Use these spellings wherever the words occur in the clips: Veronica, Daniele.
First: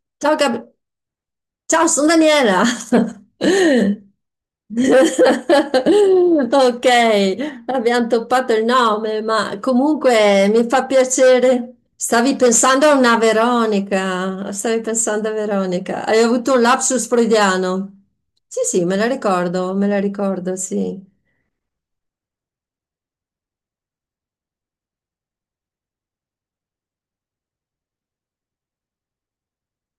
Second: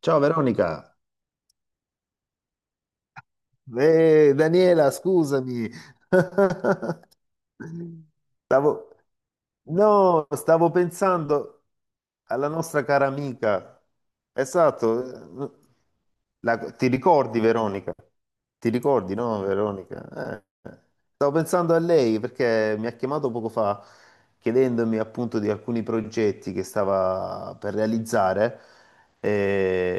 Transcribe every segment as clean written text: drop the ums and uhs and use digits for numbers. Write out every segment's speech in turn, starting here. Ciao Ciao, Veronica. ciao, sono Daniela. Daniela, scusami. Ok, abbiamo toppato il Stavo... nome, ma No, comunque mi stavo fa pensando piacere. Stavi alla nostra pensando a cara una amica. Veronica, stavi Esatto. pensando a Veronica. Hai avuto un Ti lapsus ricordi, Veronica? freudiano? Sì, Ti sì, ricordi, no, me la Veronica? Eh. ricordo, eh. sì. Stavo pensando a lei perché mi ha chiamato poco fa chiedendomi appunto di alcuni progetti che stava per realizzare.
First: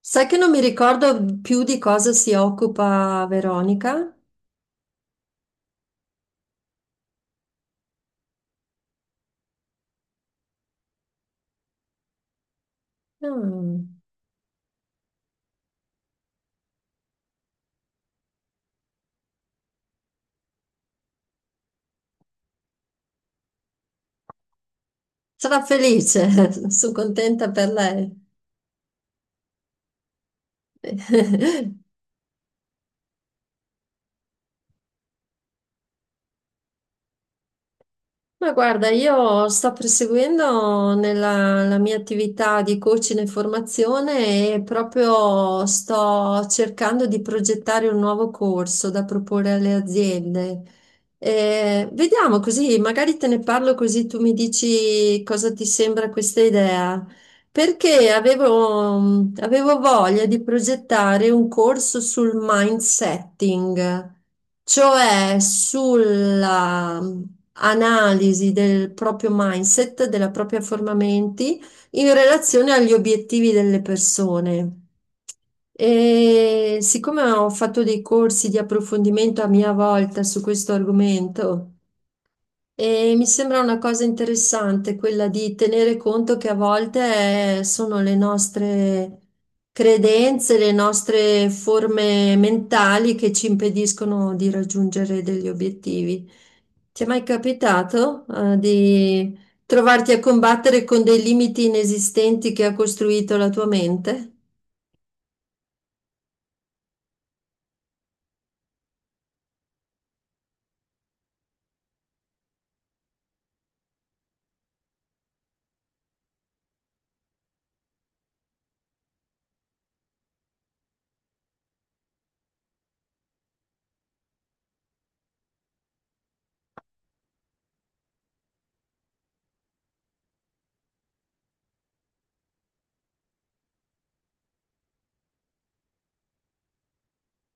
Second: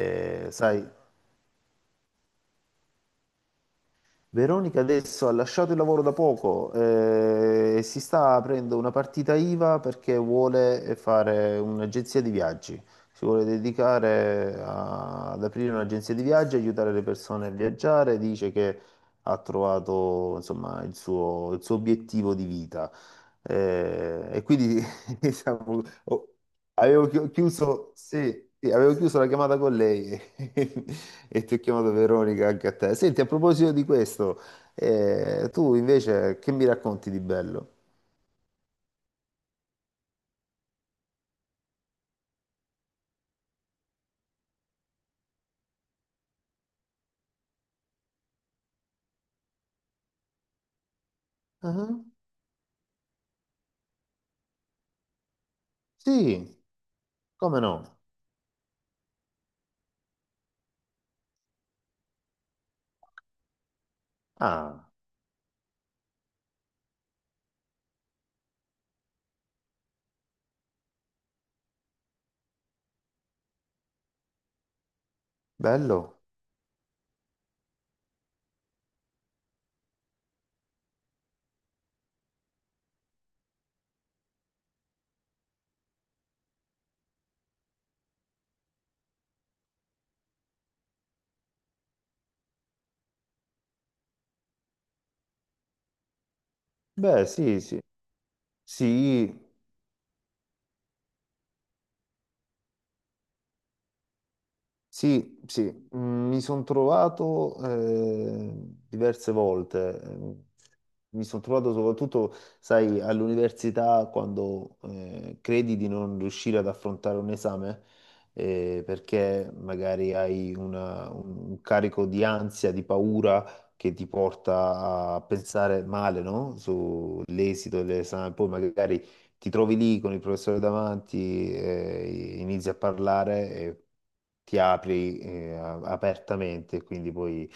Sai che non mi sai, ricordo più di cosa si occupa Veronica? Veronica adesso ha lasciato il lavoro da poco, e si sta aprendo una partita IVA perché vuole fare un'agenzia di viaggi. Si vuole Mm. dedicare ad aprire un'agenzia di viaggi, aiutare le persone a viaggiare. Dice che ha trovato, insomma, il suo obiettivo di vita. E quindi Sarà diciamo, felice, oh, sono avevo contenta per chiuso, sì, lei. sì, avevo chiuso la chiamata con lei. E ti ho chiamato Veronica anche a te. Senti, a proposito di questo, tu invece che mi racconti di bello? Ma guarda, io sto proseguendo nella la mia attività di coaching e formazione e proprio sto cercando di progettare un nuovo corso da proporre alle aziende. Ah, Vediamo così, magari te ne parlo così tu mi dici cosa ti sembra questa sì, idea. come no? Perché avevo voglia di progettare un corso sul mindsetting, Ah, cioè sulla analisi del proprio mindset, della propria forma menti in relazione agli obiettivi delle persone. bello? E siccome ho fatto dei corsi di approfondimento a mia volta su questo argomento, e mi sembra una cosa interessante quella di tenere conto che a volte sono le nostre credenze, le nostre forme mentali che ci impediscono di raggiungere degli obiettivi. Ti è mai Beh, sì, sì. capitato, di Sì. trovarti a combattere con dei limiti inesistenti che ha costruito la tua mente? Sì, sì, mi sono trovato diverse volte, mi sono trovato soprattutto, sai, all'università quando credi di non riuscire ad affrontare un esame, perché magari hai un carico di ansia, di paura che ti porta a pensare male, no? Sull'esito dell'esame, poi magari ti trovi lì con il professore davanti, inizi a parlare e ti apri, apertamente, quindi poi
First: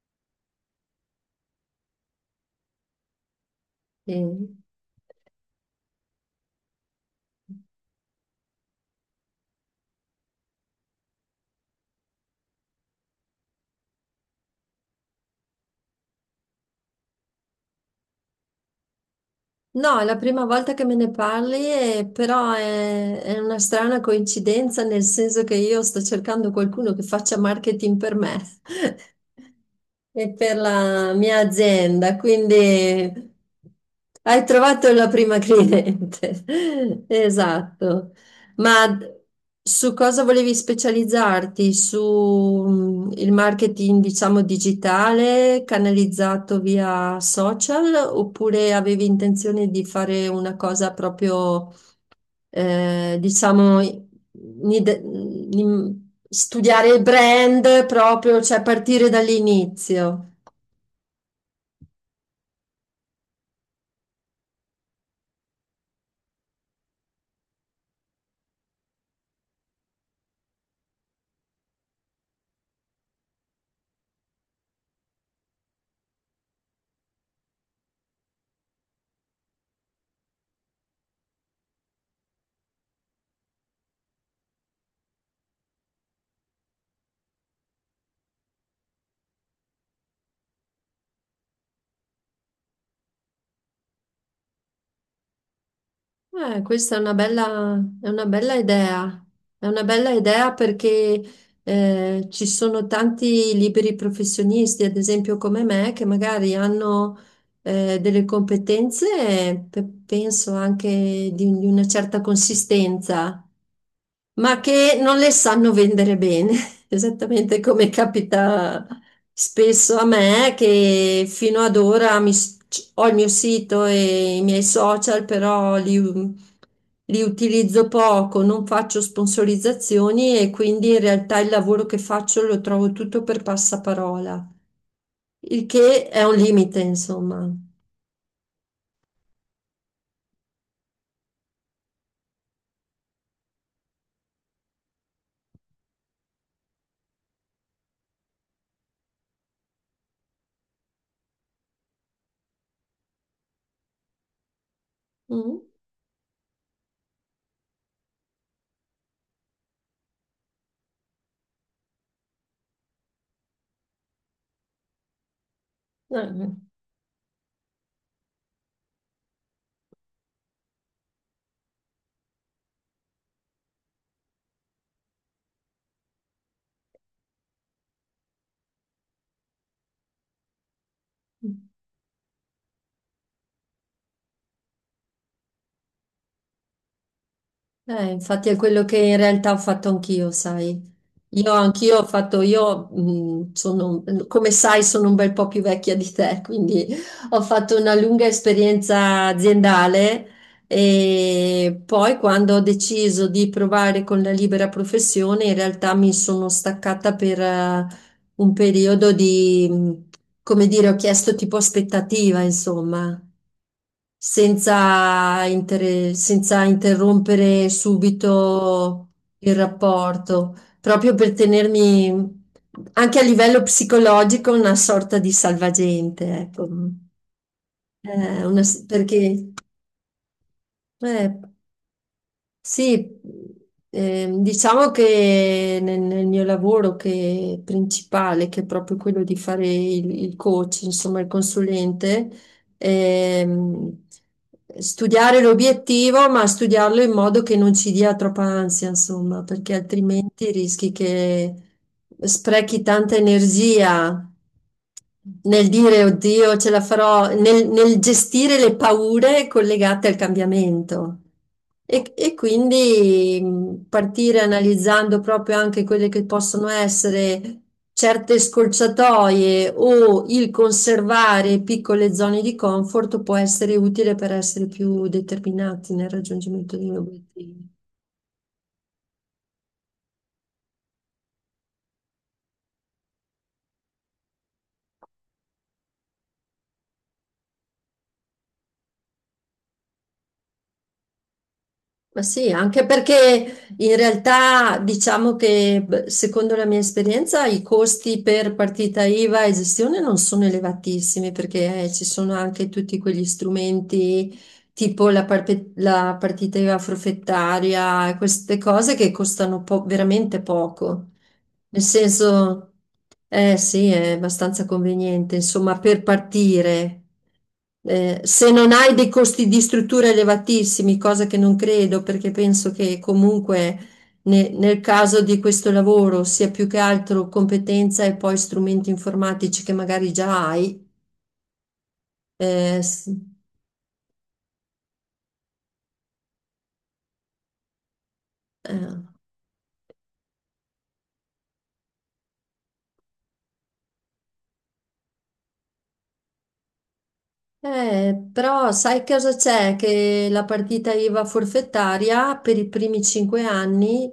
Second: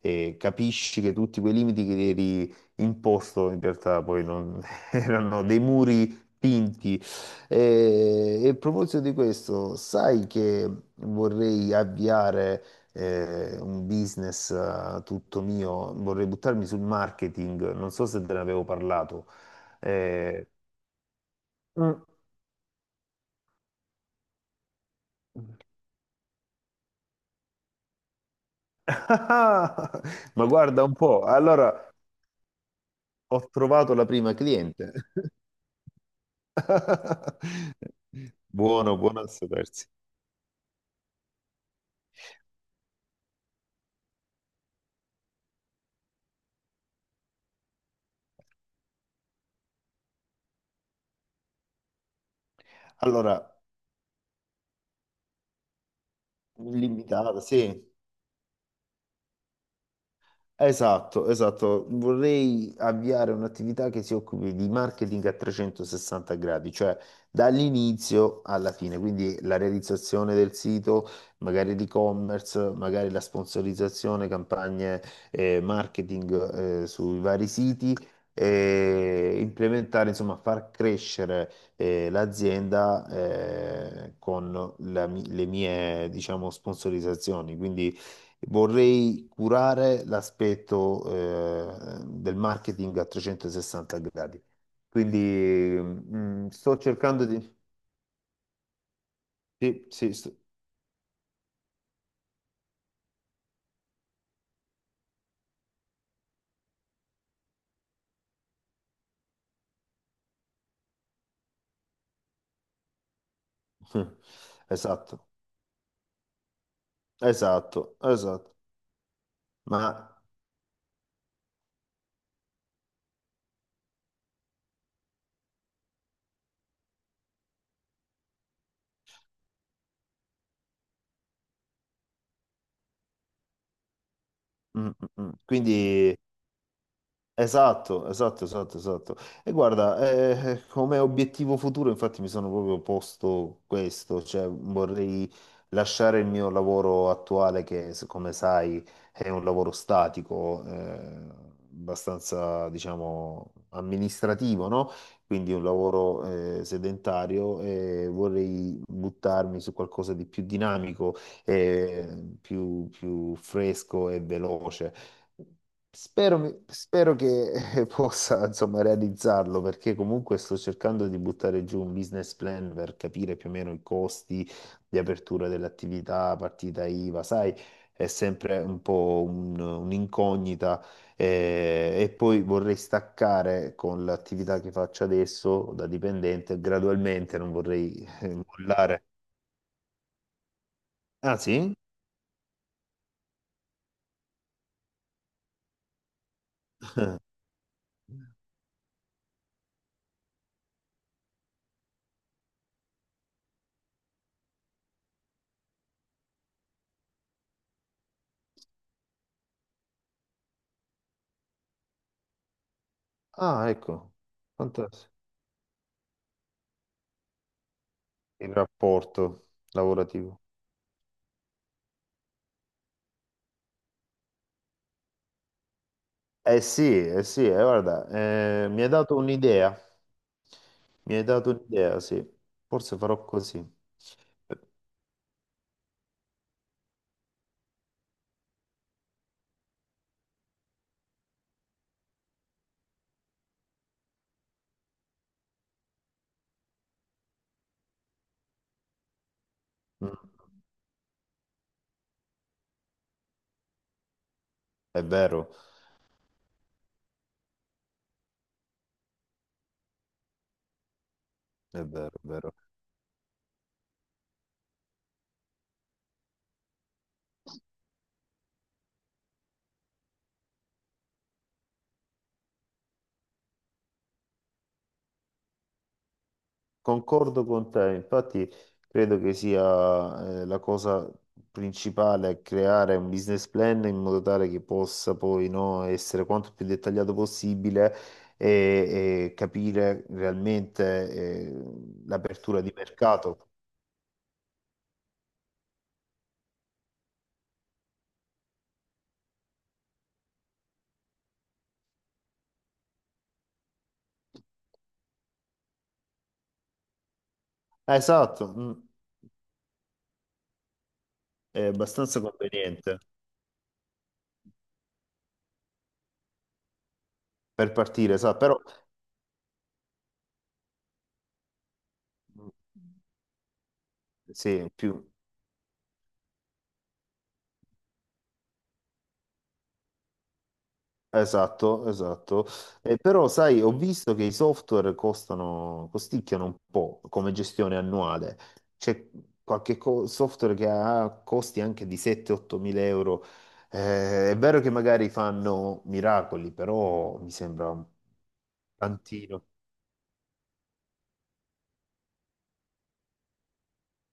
capisci che tutti quei limiti che ti eri imposto in realtà poi Sì. Erano dei muri pinti. E a proposito di questo, sai che vorrei avviare un business, tutto mio, vorrei buttarmi sul marketing, non so se te ne avevo parlato. No, è la prima Eh, volta che me ne parli, Mm. Però è una strana coincidenza, nel senso che io sto cercando qualcuno che faccia marketing per me Ah, e ma per guarda un la po', mia allora azienda, quindi ho trovato la prima hai trovato cliente. la prima cliente. Esatto. Ma Buono, d- buono a sapersi. su cosa volevi specializzarti? Su il marketing, diciamo, digitale canalizzato via social oppure avevi intenzione di fare una cosa proprio, Allora, diciamo, studiare il limitata, sì, brand proprio, cioè partire dall'inizio? esatto, esatto. Vorrei avviare un'attività che si occupi di marketing a 360 gradi, cioè dall'inizio alla fine, quindi la realizzazione del sito, magari l'e-commerce, magari la sponsorizzazione, campagne, marketing, sui vari siti, e implementare, insomma, far crescere l'azienda con le mie, diciamo, sponsorizzazioni. Quindi vorrei curare l'aspetto del marketing a 360 gradi. Quindi sto Questa è una cercando di. È una bella è una Sì, bella sì, idea perché ci sono tanti liberi professionisti, ad esempio come me, che magari hanno delle competenze, penso anche di una certa consistenza ma che non Esatto, le sanno vendere bene, esattamente come esatto, esatto. capita spesso a Ma me, che fino ad ora ho il mio sito e i miei social, però li utilizzo poco, non faccio sponsorizzazioni e quindi in realtà il lavoro che faccio lo trovo tutto per passaparola, mm, mm. il che quindi è un limite, insomma. esatto, esatto, esatto, esatto. E guarda, come obiettivo futuro, infatti, mi sono proprio posto questo, cioè vorrei lasciare il mio lavoro attuale, che, come sai, è un lavoro statico, abbastanza, diciamo, amministrativo, no? Quindi Mm. un lavoro, sedentario, e vorrei buttarmi su qualcosa di più dinamico, più fresco e veloce. Spero, spero che possa, insomma, realizzarlo, perché comunque sto cercando di buttare giù un business plan per capire più o meno i costi di apertura dell'attività, partita IVA, sai, è sempre un po' un'incognita, Eh. E poi vorrei staccare con l'attività che faccio adesso da dipendente gradualmente, non vorrei Infatti è quello che mollare. in realtà ho fatto anch'io, sai. Ah Io sì? anch'io ho fatto, io sono, come sai, sono un bel po' più vecchia di te, quindi ho fatto una lunga esperienza aziendale e poi quando ho deciso di provare con la libera professione, in realtà mi sono staccata per un periodo di, come dire, ho chiesto tipo aspettativa, insomma Ah, ecco, fantastico. Senza interrompere Il subito rapporto il lavorativo. rapporto, proprio per tenermi anche a livello psicologico una sorta di salvagente, ecco. Sì, eh sì, guarda, Una mi s- hai dato perché un'idea, mi hai eh, dato un'idea, sì, forse Sì, farò così. Eh, diciamo che nel mio lavoro che è principale, che è proprio quello di fare il coach, insomma il consulente, ehm, studiare l'obiettivo, ma studiarlo in modo che non ci dia troppa ansia, insomma, perché Mm, altrimenti rischi che sprechi tanta energia è vero, nel dire, oddio, ce la farò, nel gestire le paure collegate al cambiamento. è vero, E, è e vero. quindi partire analizzando proprio anche quelle che possono essere certe scorciatoie o il conservare piccole zone di comfort può essere utile per essere più determinati nel raggiungimento degli Concordo obiettivi. con te, infatti credo che sia la cosa principale creare un business plan in modo tale che possa, poi, no, essere quanto più dettagliato possibile e capire realmente Ma sì, l'apertura di anche mercato. perché in realtà diciamo che beh, secondo la mia esperienza i costi per partita IVA e gestione non sono elevatissimi perché ci sono anche tutti quegli strumenti tipo la partita IVA Ah, forfettaria e esatto. queste Mm. cose che costano veramente poco. È Nel abbastanza senso, conveniente eh sì, è abbastanza conveniente, insomma, per partire. per partire, sa, Se però non hai dei costi di struttura elevatissimi, cosa che non credo, perché penso che comunque sì, nel più caso di questo lavoro sia più che altro competenza e poi strumenti informatici che magari già hai. esatto, esatto. eh, s- Però, sai, ho visto che i software costano, costicchiano un po' come gestione annuale. eh. C'è qualche software che ha costi anche di 7-8 mila euro. È vero che magari fanno miracoli, però mi sembra un Però sai cosa tantino. c'è? Che la partita IVA forfettaria per i primi 5 anni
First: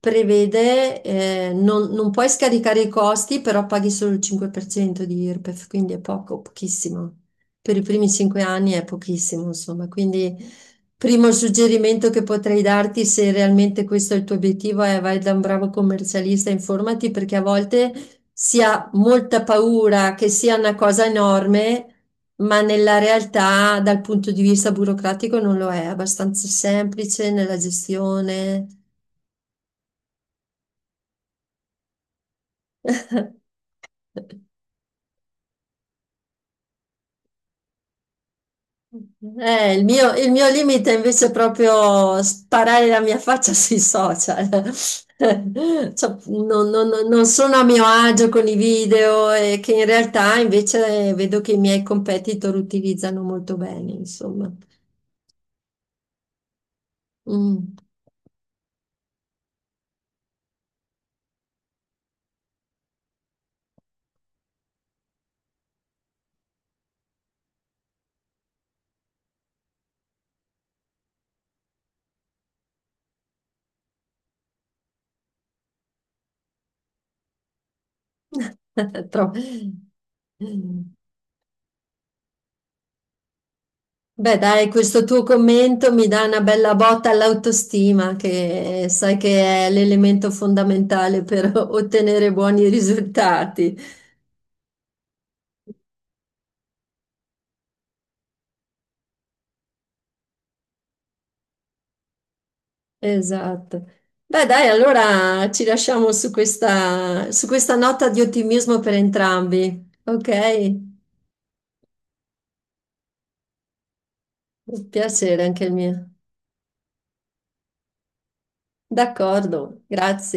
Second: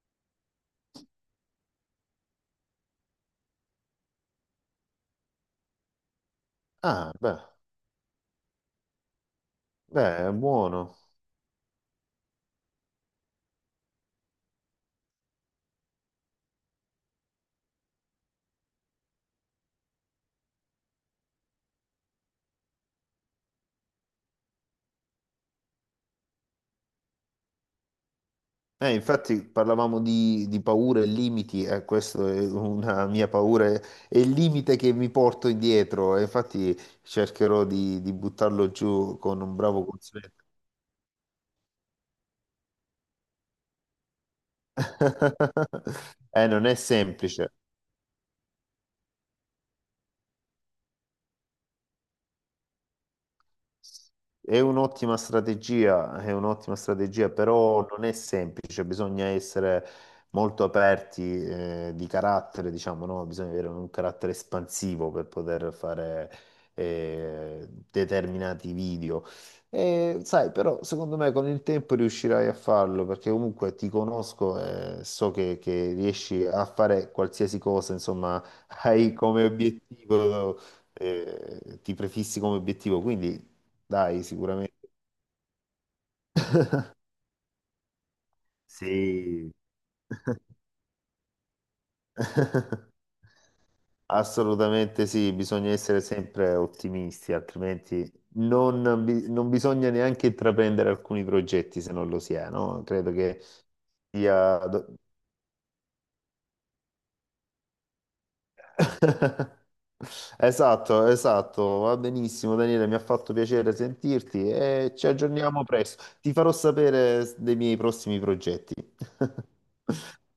prevede, non puoi scaricare i costi, però paghi solo il 5% di IRPEF, quindi è poco, Ah, pochissimo. beh, Per i primi cinque anni è pochissimo, insomma. beh, è Quindi, buono. primo suggerimento che potrei darti, se realmente questo è il tuo obiettivo, è vai da un bravo commercialista, informati, perché a volte si ha molta paura che sia una cosa enorme ma nella realtà dal punto di vista burocratico non lo è abbastanza semplice nella gestione. Infatti parlavamo di paure e limiti. Eh, questa è una mia paura e il limite che mi porto indietro, e infatti cercherò di buttarlo giù con un bravo il consulente. mio limite invece è proprio sparare la mia faccia sui social. Cioè, non è non semplice. sono a mio agio con i video e che in realtà invece vedo che i miei competitor utilizzano molto bene, insomma. È un'ottima strategia, Mm. però non è semplice, bisogna essere molto aperti, di carattere, diciamo, no? Bisogna avere un carattere espansivo per poter fare, determinati video. E, sai, però secondo me con il tempo riuscirai a farlo, perché comunque ti conosco e so che riesci a fare qualsiasi cosa, insomma, hai Tro- come obiettivo, ti prefissi come obiettivo, quindi dai, Beh, dai, sicuramente. questo tuo commento mi dà una bella botta all'autostima, che sai Sì. che è l'elemento fondamentale per ottenere buoni risultati. Assolutamente sì, bisogna essere sempre ottimisti, altrimenti non bisogna neanche intraprendere alcuni progetti se non lo si è, no? Credo che Esatto. Beh, sia... dai, do- allora ci lasciamo su questa nota di ottimismo per entrambi. Ok? Esatto, esatto, va benissimo, Daniele, mi ha fatto piacere sentirti Un e ci piacere anche aggiorniamo il presto. mio. Ti farò sapere dei miei prossimi progetti. D'accordo,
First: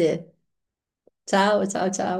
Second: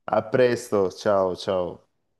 A presto, ciao Ciao, ciao. ciao, ciao.